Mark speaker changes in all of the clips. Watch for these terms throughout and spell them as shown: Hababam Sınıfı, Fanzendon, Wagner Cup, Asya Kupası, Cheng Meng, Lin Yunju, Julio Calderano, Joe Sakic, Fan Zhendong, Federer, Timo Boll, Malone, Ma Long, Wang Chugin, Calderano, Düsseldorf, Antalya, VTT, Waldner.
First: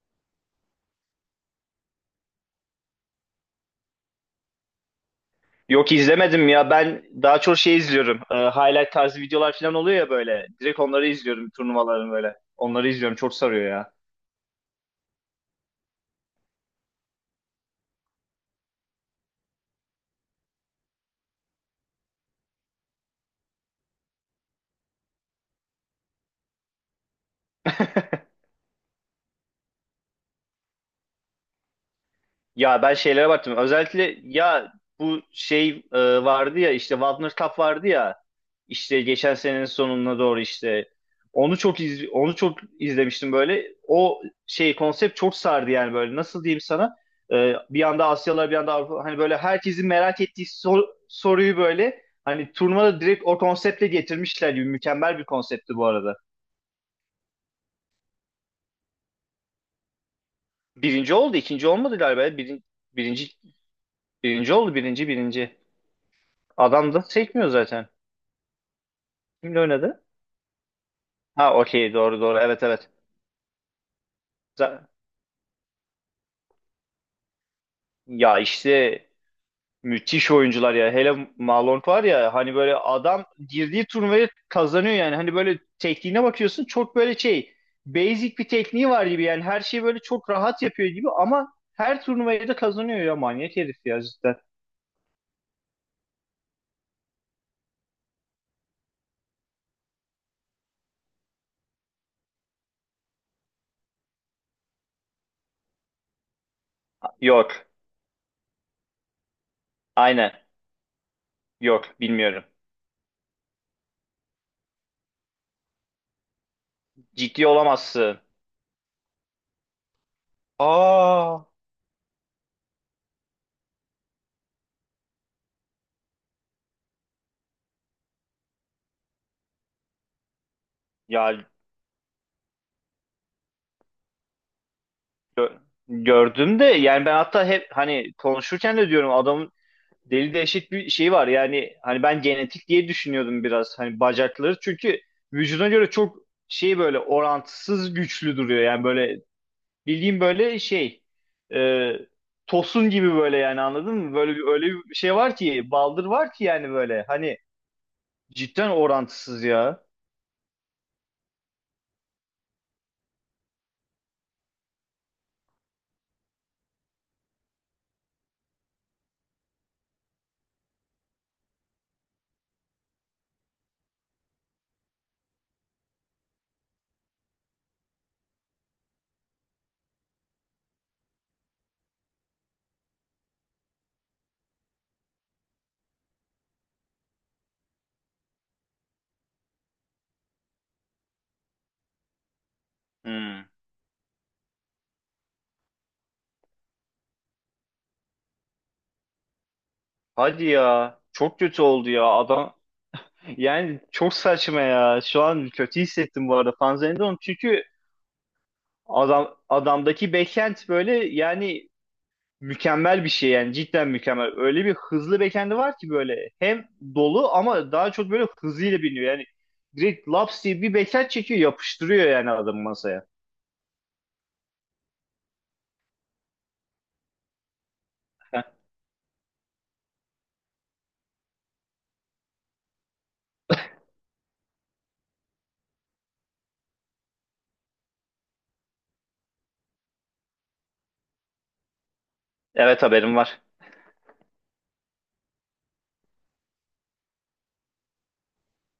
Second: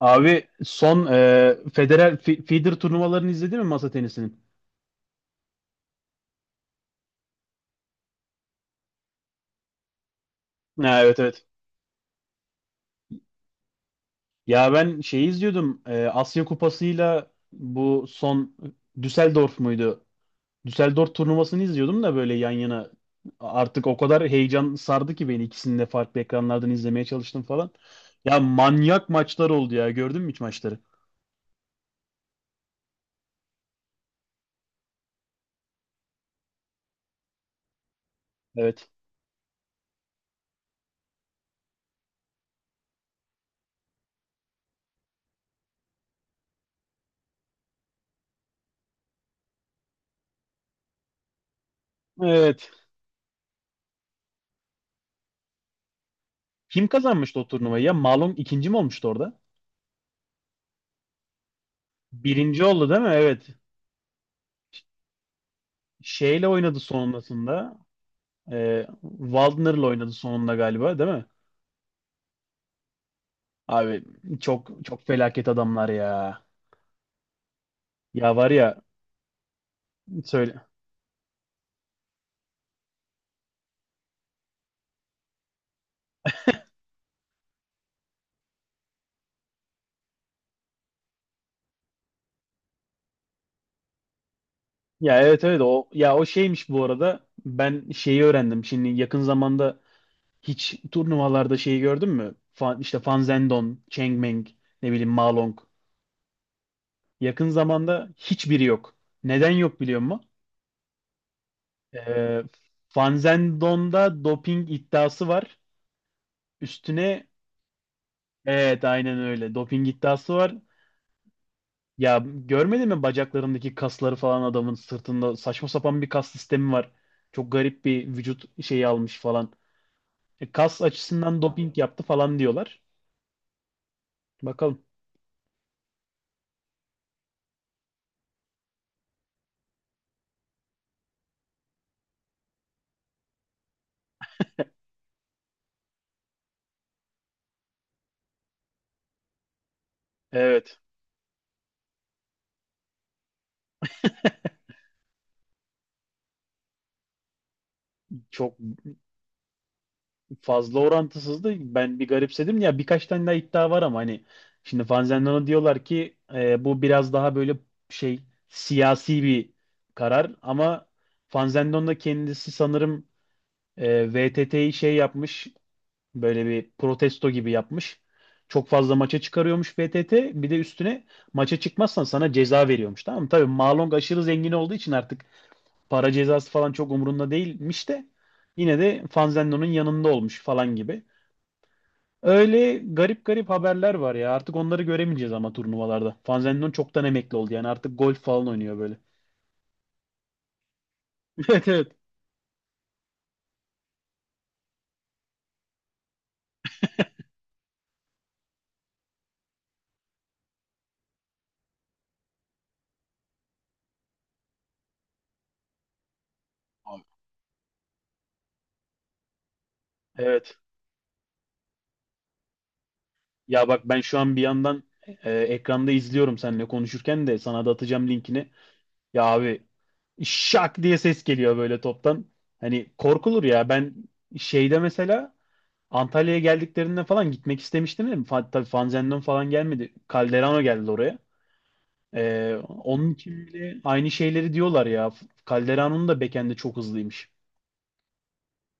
Speaker 1: Abi son Federer Feeder turnuvalarını izledin mi masa tenisinin?
Speaker 2: Yok izlemedim ya. Ben daha çok şey izliyorum. Highlight tarzı videolar falan oluyor ya böyle. Direkt
Speaker 1: Ha,
Speaker 2: onları
Speaker 1: evet evet.
Speaker 2: izliyorum turnuvaların böyle. Onları izliyorum. Çok sarıyor ya.
Speaker 1: Ya ben şeyi izliyordum. Asya Kupası'yla bu son Düsseldorf muydu? Düsseldorf turnuvasını izliyordum da böyle yan yana. Artık o kadar heyecan sardı ki beni ikisini de farklı ekranlardan izlemeye çalıştım falan. Ya manyak maçlar oldu ya. Gördün mü hiç maçları?
Speaker 2: Ya ben şeylere baktım. Özellikle ya bu şey vardı ya işte Wagner Cup vardı ya
Speaker 1: Evet.
Speaker 2: işte geçen senenin sonuna doğru işte onu çok izlemiştim böyle. O şey konsept çok sardı yani böyle nasıl diyeyim sana. Bir yanda Asyalılar bir yanda Avrupa, hani böyle herkesin merak ettiği soruyu böyle hani
Speaker 1: Evet.
Speaker 2: turnuvada direkt o konseptle getirmişler gibi mükemmel bir konseptti bu arada.
Speaker 1: Kim kazanmıştı o turnuvayı ya? Malum ikinci mi olmuştu orada?
Speaker 2: Birinci oldu, ikinci olmadı galiba.
Speaker 1: Birinci oldu değil mi?
Speaker 2: Birinci
Speaker 1: Evet.
Speaker 2: birinci oldu, birinci birinci.
Speaker 1: Şeyle oynadı
Speaker 2: Adam da çekmiyor
Speaker 1: sonrasında.
Speaker 2: zaten.
Speaker 1: E,
Speaker 2: Kimle
Speaker 1: Waldner'la
Speaker 2: oynadı?
Speaker 1: oynadı sonunda galiba değil mi?
Speaker 2: Ha, okey, doğru doğru, evet evet.
Speaker 1: Abi çok
Speaker 2: Za-
Speaker 1: çok felaket adamlar ya. Ya
Speaker 2: Ya
Speaker 1: var ya
Speaker 2: işte müthiş
Speaker 1: söyle.
Speaker 2: oyuncular ya. Hele Malone var ya, hani böyle adam girdiği turnuvayı kazanıyor yani. Hani böyle tekniğine bakıyorsun, çok böyle şey, basic bir tekniği var gibi yani, her şeyi böyle çok rahat yapıyor gibi ama her turnuvayı da kazanıyor ya, manyak herif ya, cidden.
Speaker 1: Ya evet evet o ya o şeymiş bu arada. Ben şeyi öğrendim. Şimdi yakın zamanda hiç turnuvalarda şeyi gördün mü? İşte Fan Zhendong, Cheng Meng, ne bileyim Ma Long. Yakın
Speaker 2: Yok.
Speaker 1: zamanda hiçbiri yok. Neden yok biliyor musun?
Speaker 2: Aynen. Yok
Speaker 1: Ee,
Speaker 2: bilmiyorum.
Speaker 1: Fan Zhendong'da doping iddiası var. Üstüne
Speaker 2: Ciddi olamazsın.
Speaker 1: evet aynen öyle. Doping iddiası var.
Speaker 2: Aa.
Speaker 1: Ya görmedin mi bacaklarındaki kasları falan adamın sırtında saçma sapan bir kas sistemi var. Çok garip bir vücut şeyi almış falan. Kas açısından
Speaker 2: Ya
Speaker 1: doping yaptı falan diyorlar. Bakalım.
Speaker 2: gördüm de, yani ben hatta hep hani konuşurken de diyorum, adam deli, eşit bir şey var yani, hani ben genetik diye düşünüyordum biraz, hani bacakları çünkü vücuduna göre çok şey, böyle orantısız güçlü duruyor yani, böyle bildiğim böyle
Speaker 1: Evet.
Speaker 2: şey, e, tosun gibi, böyle yani anladın mı, böyle bir, öyle bir şey var ki, baldır var ki yani, böyle hani,
Speaker 1: Çok
Speaker 2: cidden orantısız ya.
Speaker 1: fazla orantısızdı. Ben bir garipsedim. Ya birkaç tane daha iddia var ama hani şimdi Fanzendon'a diyorlar ki bu biraz daha böyle şey siyasi bir karar ama Fanzendon da kendisi sanırım VTT'yi şey yapmış. Böyle bir protesto gibi yapmış. Çok fazla maça çıkarıyormuş VTT. Bir de üstüne maça çıkmazsan sana ceza veriyormuş. Tamam mı? Tabii Malong aşırı zengin olduğu için artık para cezası falan çok umurunda değilmiş de yine de Fanzenlo'nun yanında olmuş falan gibi. Öyle garip
Speaker 2: Hmm.
Speaker 1: garip haberler var ya. Artık onları göremeyeceğiz ama turnuvalarda. Fanzenlon çoktan emekli oldu yani. Artık golf falan oynuyor böyle.
Speaker 2: Hadi ya, çok kötü
Speaker 1: Evet
Speaker 2: oldu
Speaker 1: evet.
Speaker 2: ya adam, yani çok saçma ya, şu an kötü hissettim bu arada Fanzendon çünkü adamdaki backhand böyle yani mükemmel bir şey yani, cidden mükemmel. Öyle bir hızlı backend'i var ki böyle, hem
Speaker 1: Abi,
Speaker 2: dolu ama daha çok böyle hızıyla biniyor. Yani direkt laps
Speaker 1: evet.
Speaker 2: diye bir backend çekiyor, yapıştırıyor yani adamı masaya.
Speaker 1: Ya bak ben şu an bir yandan ekranda izliyorum seninle konuşurken de sana da atacağım linkini. Ya abi şak diye ses geliyor böyle toptan. Hani korkulur ya. Ben şeyde mesela Antalya'ya geldiklerinde falan gitmek istemiştim değil mi? Tabii Fanzendon falan gelmedi. Calderano geldi oraya.
Speaker 2: Evet,
Speaker 1: Onun
Speaker 2: haberim var.
Speaker 1: için bile aynı şeyleri diyorlar ya. Calderano'nun da bekendi çok hızlıymış.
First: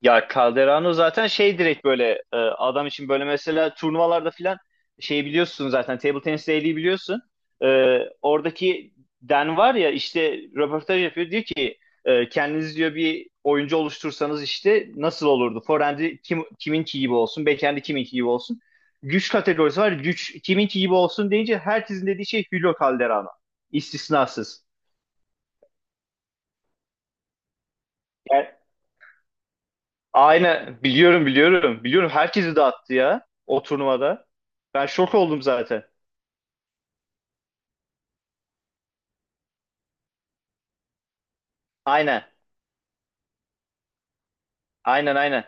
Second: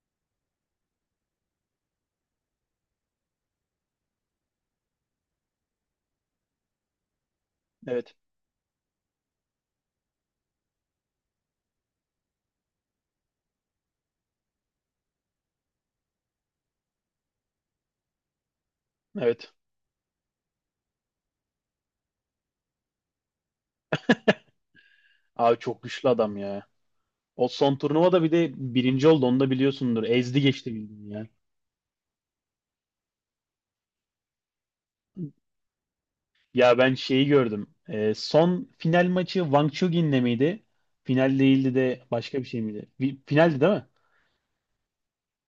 Speaker 2: Ya Calderano zaten şey, direkt böyle adam için böyle mesela turnuvalarda filan, şey biliyorsun zaten, table tenis değeri biliyorsun. E,
Speaker 1: Evet.
Speaker 2: Oradaki Dan var ya, işte röportaj yapıyor, diyor ki kendiniz diyor bir oyuncu oluştursanız işte nasıl olurdu? Forehand'i kiminki gibi olsun, backhand'i kiminki gibi olsun. Güç
Speaker 1: Evet.
Speaker 2: kategorisi var. Güç kiminki gibi olsun deyince herkesin dediği şey Julio Calderano. İstisnasız.
Speaker 1: Abi çok güçlü adam ya. O son turnuvada bir
Speaker 2: Yani
Speaker 1: de birinci oldu. Onu da biliyorsundur. Ezdi geçti
Speaker 2: aynen,
Speaker 1: bildiğin
Speaker 2: biliyorum
Speaker 1: ya.
Speaker 2: biliyorum. Biliyorum, herkesi dağıttı ya o turnuvada. Ben şok oldum zaten.
Speaker 1: Ya ben şeyi gördüm. Son final maçı Wang Chugin'le miydi? Final değildi de
Speaker 2: Aynen.
Speaker 1: başka bir şey miydi? Finaldi değil mi?
Speaker 2: Aynen aynen.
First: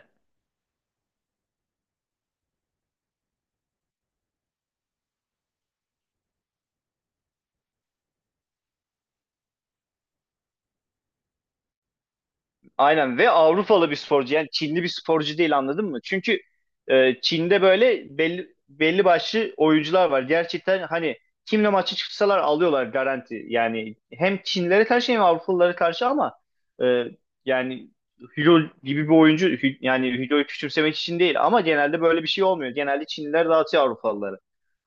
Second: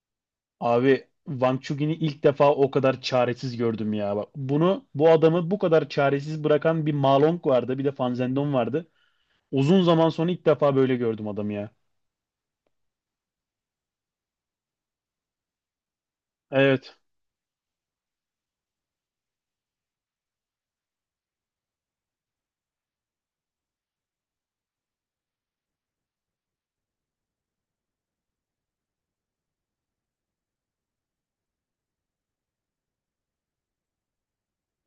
Speaker 1: Abi Wang Chugin'i ilk defa o kadar çaresiz gördüm ya. Bak bu adamı bu kadar çaresiz bırakan bir Ma Long vardı, bir de Fan Zhendong vardı. Uzun zaman sonra ilk defa böyle gördüm adamı ya.
Speaker 2: Aynen, ve Avrupalı bir sporcu yani, Çinli bir sporcu değil, anladın mı? Çünkü
Speaker 1: Evet.
Speaker 2: Çin'de böyle belli başlı oyuncular var. Gerçekten hani kimle maçı çıksalar alıyorlar, garanti. Yani hem Çinlilere karşı hem Avrupalılara karşı, ama e, yani Hülo gibi bir oyuncu, yani Hülo'yu küçümsemek için değil ama genelde böyle bir şey olmuyor. Genelde Çinliler dağıtıyor Avrupalıları.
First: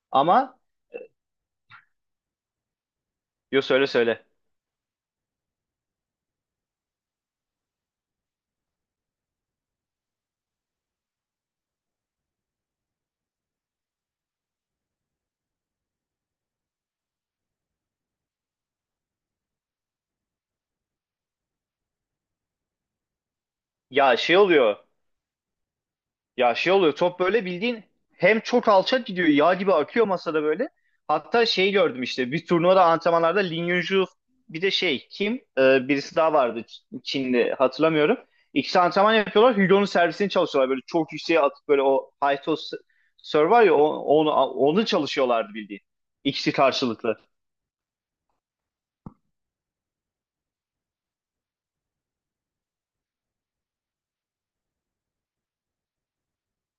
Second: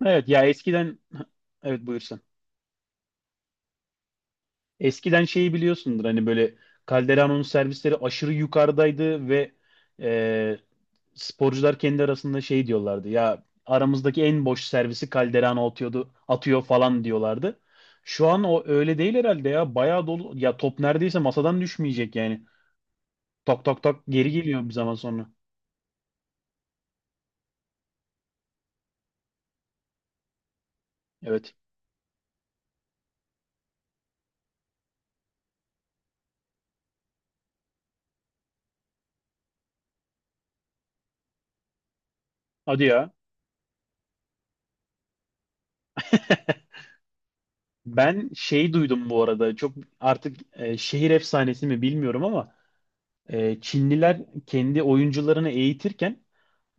Speaker 1: Evet ya
Speaker 2: Ama.
Speaker 1: eskiden, evet, buyur.
Speaker 2: Yo, söyle söyle.
Speaker 1: Eskiden şeyi biliyorsundur hani böyle Calderon'un servisleri aşırı yukarıdaydı ve e, sporcular kendi arasında şey diyorlardı. Ya aramızdaki en boş servisi Calderano atıyordu, atıyor falan diyorlardı. Şu an o öyle değil herhalde ya. Bayağı dolu. Ya top neredeyse masadan düşmeyecek yani. Tak tak tak
Speaker 2: Ya
Speaker 1: geri
Speaker 2: şey
Speaker 1: geliyor bir
Speaker 2: oluyor.
Speaker 1: zaman sonra.
Speaker 2: Ya şey oluyor. Top böyle bildiğin hem çok alçak gidiyor. Yağ gibi akıyor masada böyle. Hatta
Speaker 1: Evet.
Speaker 2: şey gördüm işte. Bir turnuvada antrenmanlarda Lin Yunju, bir de şey kim? Birisi daha vardı, Çinli, hatırlamıyorum. İkisi antrenman yapıyorlar. Hugo'nun servisini çalışıyorlar. Böyle çok yükseğe atıp böyle, o high toss
Speaker 1: Hadi ya.
Speaker 2: serve var ya, onu çalışıyorlardı bildiğin. İkisi karşılıklı.
Speaker 1: Ben şey duydum bu arada çok artık şehir efsanesi mi bilmiyorum ama Çinliler kendi oyuncularını eğitirken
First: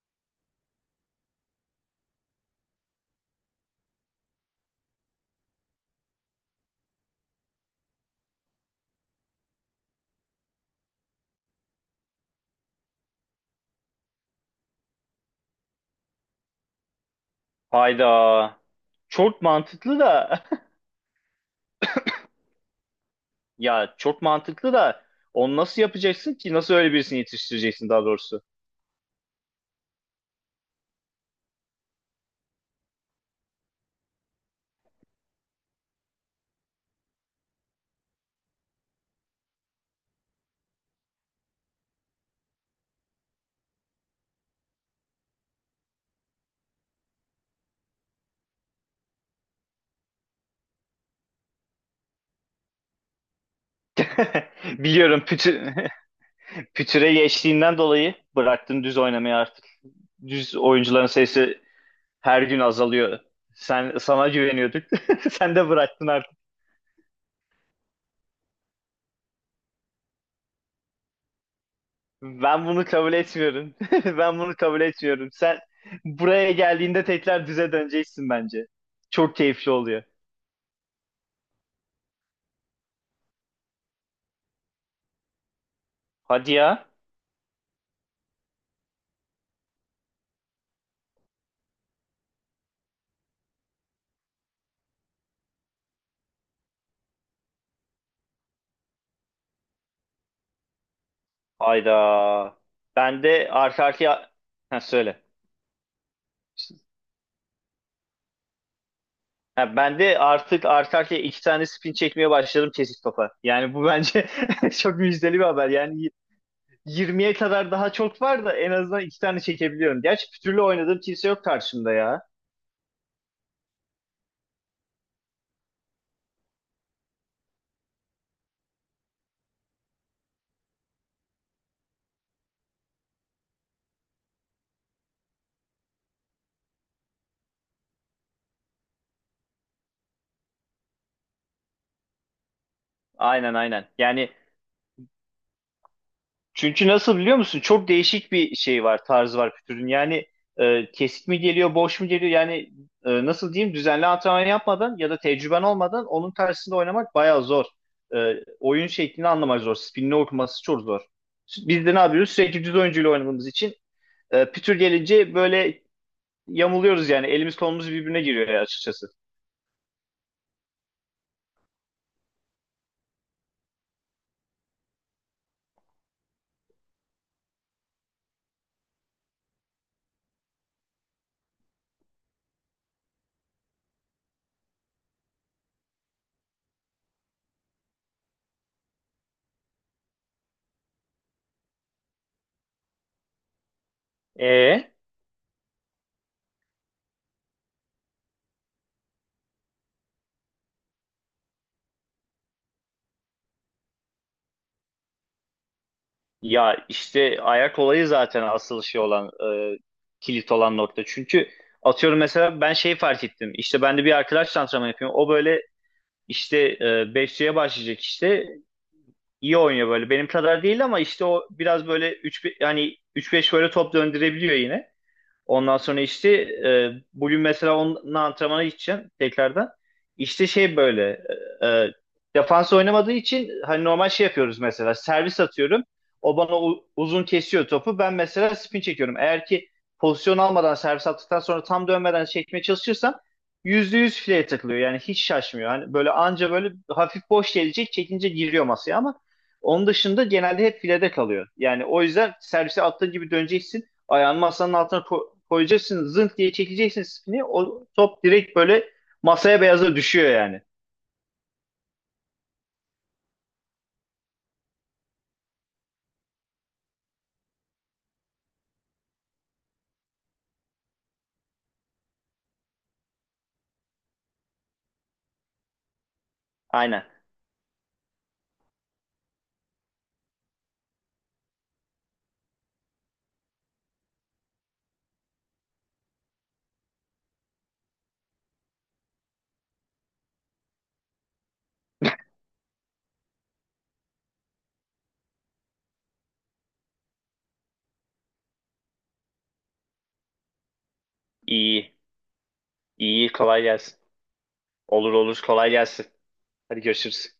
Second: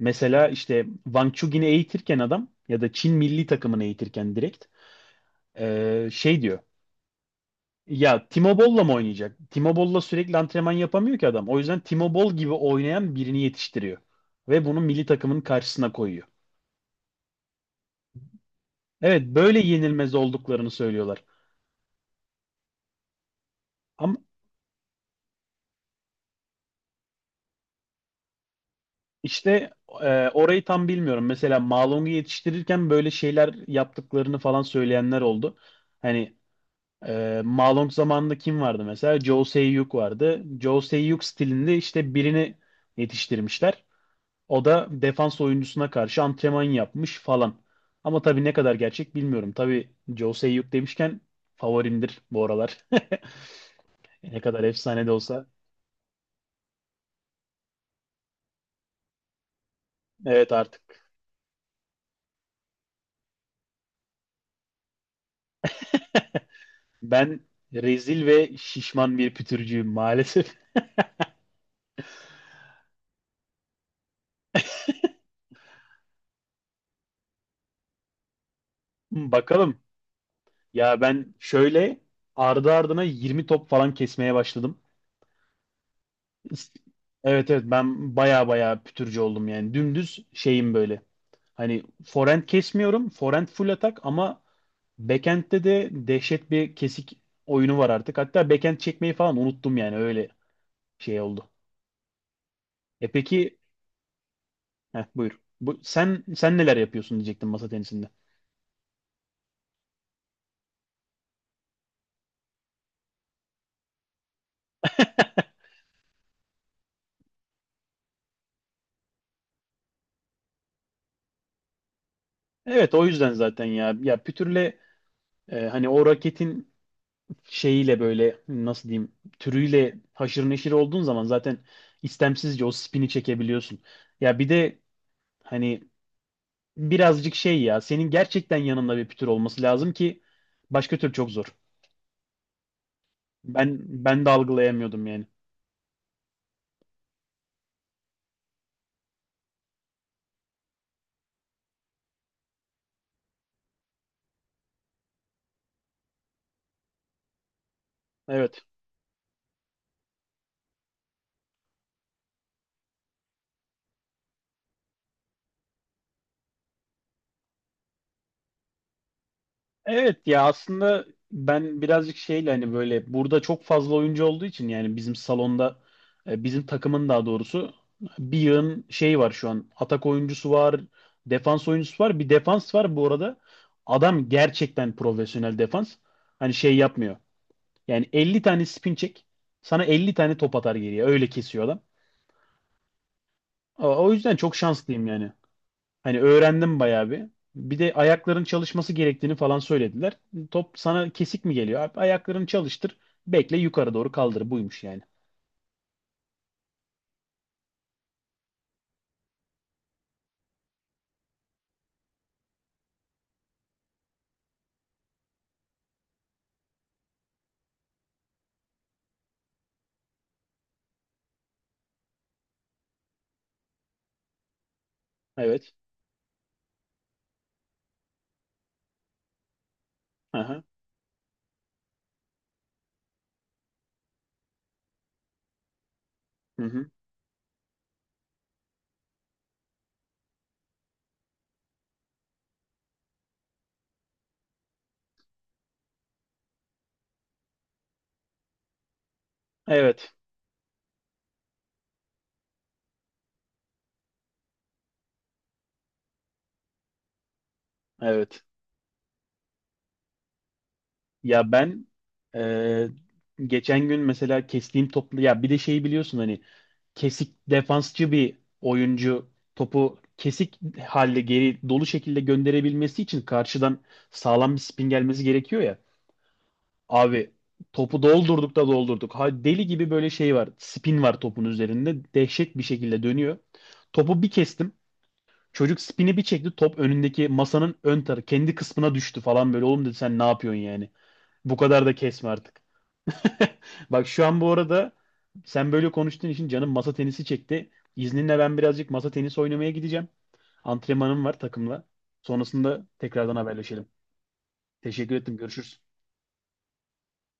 Speaker 1: mesela işte Wang Chugin'i eğitirken adam ya da Çin milli takımını eğitirken direkt şey diyor. Ya Timo Boll'la mı oynayacak? Timo Boll'la sürekli antrenman yapamıyor ki adam. O yüzden Timo Boll gibi oynayan birini yetiştiriyor. Ve bunu milli takımın karşısına koyuyor.
Speaker 2: Hayda.
Speaker 1: Evet
Speaker 2: Çok
Speaker 1: böyle
Speaker 2: mantıklı
Speaker 1: yenilmez
Speaker 2: da.
Speaker 1: olduklarını söylüyorlar.
Speaker 2: Ya
Speaker 1: Ama
Speaker 2: çok mantıklı da, onu nasıl yapacaksın ki? Nasıl öyle birisini yetiştireceksin daha doğrusu?
Speaker 1: işte orayı tam bilmiyorum. Mesela Malong'u yetiştirirken böyle şeyler yaptıklarını falan söyleyenler oldu. Hani Malong zamanında kim vardı mesela? Joe Sakic vardı. Joe Sakic stilinde işte birini yetiştirmişler. O da defans oyuncusuna karşı antrenman yapmış falan. Ama tabii ne kadar gerçek bilmiyorum. Tabii Joe Sakic demişken favorimdir bu aralar. Ne kadar efsane de
Speaker 2: Biliyorum
Speaker 1: olsa.
Speaker 2: pütüre geçtiğinden dolayı bıraktın düz oynamayı artık.
Speaker 1: Evet
Speaker 2: Düz
Speaker 1: artık.
Speaker 2: oyuncuların sayısı her gün azalıyor. Sana güveniyorduk. Sen de bıraktın artık.
Speaker 1: Ben rezil ve şişman bir pütürcüyüm maalesef.
Speaker 2: Ben bunu kabul etmiyorum. Ben bunu kabul etmiyorum. Sen buraya geldiğinde tekrar düze döneceksin bence. Çok keyifli
Speaker 1: Bakalım.
Speaker 2: oluyor.
Speaker 1: Ya ben şöyle ardı ardına 20 top falan kesmeye başladım.
Speaker 2: Hadi ya.
Speaker 1: Evet evet ben baya baya pütürcü oldum yani. Dümdüz şeyim böyle. Hani forehand kesmiyorum. Forehand full atak ama backhand'de de dehşet bir kesik oyunu var artık. Hatta backhand çekmeyi falan unuttum yani öyle şey oldu.
Speaker 2: Hayda.
Speaker 1: E
Speaker 2: Ben de
Speaker 1: peki
Speaker 2: arka arkaya... Ha, söyle.
Speaker 1: buyur. Sen neler yapıyorsun diyecektim masa tenisinde.
Speaker 2: Ha, ben de artık arka arkaya iki tane spin çekmeye başladım kesik topa. Yani bu bence çok müjdeli bir haber. Yani 20'ye kadar daha çok var da en azından iki tane çekebiliyorum. Gerçi pütürlü oynadığım kimse yok karşımda ya.
Speaker 1: Evet o yüzden zaten ya pütürle hani o raketin şeyiyle böyle nasıl diyeyim türüyle haşır neşir olduğun zaman zaten istemsizce o spini çekebiliyorsun. Ya bir de hani birazcık şey ya senin gerçekten yanında bir pütür olması lazım ki başka tür çok zor.
Speaker 2: Aynen
Speaker 1: Ben
Speaker 2: aynen.
Speaker 1: ben de
Speaker 2: Yani,
Speaker 1: algılayamıyordum yani.
Speaker 2: çünkü nasıl biliyor musun? Çok değişik bir şey var, tarzı var pütürün. Yani kesik mi geliyor, boş mu geliyor? Yani nasıl diyeyim? Düzenli antrenman yapmadan ya da tecrüben olmadan onun tersinde oynamak bayağı zor. E,
Speaker 1: Evet.
Speaker 2: Oyun şeklini anlamak zor. Spinini okuması çok zor. Biz de ne yapıyoruz? Sürekli düz oyuncuyla oynadığımız için pütür gelince böyle yamuluyoruz yani. Elimiz kolumuz birbirine giriyor açıkçası.
Speaker 1: Evet ya aslında ben birazcık şeyle hani böyle burada çok fazla oyuncu olduğu için yani bizim salonda bizim takımın daha doğrusu bir yığın şey var şu an. Atak oyuncusu var, defans oyuncusu var, bir defans var bu arada. Adam gerçekten profesyonel defans. Hani şey yapmıyor. Yani 50 tane spin çek, sana 50 tane top atar geriye. Öyle kesiyor adam. O yüzden çok
Speaker 2: E?
Speaker 1: şanslıyım yani. Hani öğrendim bayağı bir. Bir de ayakların çalışması gerektiğini falan söylediler. Top sana kesik mi geliyor? Abi, ayaklarını çalıştır. Bekle yukarı doğru kaldır. Buymuş yani.
Speaker 2: Ya işte ayak olayı zaten asıl şey olan, e, kilit olan nokta. Çünkü atıyorum mesela, ben şey fark ettim. İşte ben de bir arkadaş antrenman yapıyorum. O böyle işte 5C'ye başlayacak işte. İyi oynuyor böyle. Benim kadar değil ama işte o biraz böyle üç, yani üç beş böyle top döndürebiliyor yine.
Speaker 1: Evet.
Speaker 2: Ondan sonra işte bugün mesela onun antrenmana gideceğim tekrardan. İşte
Speaker 1: Aha.
Speaker 2: şey böyle, e, e, defans oynamadığı için hani normal şey yapıyoruz, mesela servis atıyorum. O bana
Speaker 1: Hı hı.
Speaker 2: uzun kesiyor topu. Ben mesela spin çekiyorum. Eğer ki pozisyon almadan servis attıktan sonra tam dönmeden çekmeye çalışırsam %100 fileye takılıyor. Yani hiç şaşmıyor. Hani böyle anca böyle hafif boş gelecek, çekince giriyor masaya ama onun
Speaker 1: Evet.
Speaker 2: dışında genelde hep filede kalıyor. Yani o yüzden servise attığın gibi döneceksin. Ayağını masanın altına koyacaksın. Zınk diye çekeceksin spini. O top
Speaker 1: Evet.
Speaker 2: direkt böyle masaya beyaza düşüyor yani.
Speaker 1: Ya ben e, geçen gün mesela kestiğim toplu ya bir de şeyi biliyorsun hani kesik defansçı bir oyuncu topu kesik halde geri dolu şekilde gönderebilmesi için karşıdan sağlam bir spin gelmesi gerekiyor ya.
Speaker 2: Aynen.
Speaker 1: Abi topu doldurduk da doldurduk. Ha, deli gibi böyle şey var. Spin var topun üzerinde. Dehşet bir şekilde dönüyor. Topu bir kestim. Çocuk spini bir çekti. Top önündeki masanın ön tarafı kendi kısmına düştü falan böyle. Oğlum dedi sen ne yapıyorsun yani? Bu kadar da kesme artık. Bak şu an bu arada sen böyle konuştuğun için canım masa tenisi çekti. İzninle ben birazcık masa tenisi oynamaya gideceğim. Antrenmanım var takımla.
Speaker 2: İyi.
Speaker 1: Sonrasında
Speaker 2: İyi,
Speaker 1: tekrardan
Speaker 2: kolay
Speaker 1: haberleşelim.
Speaker 2: gelsin. Olur
Speaker 1: Teşekkür ettim.
Speaker 2: olur. Kolay
Speaker 1: Görüşürüz.
Speaker 2: gelsin. Hadi, görüşürüz.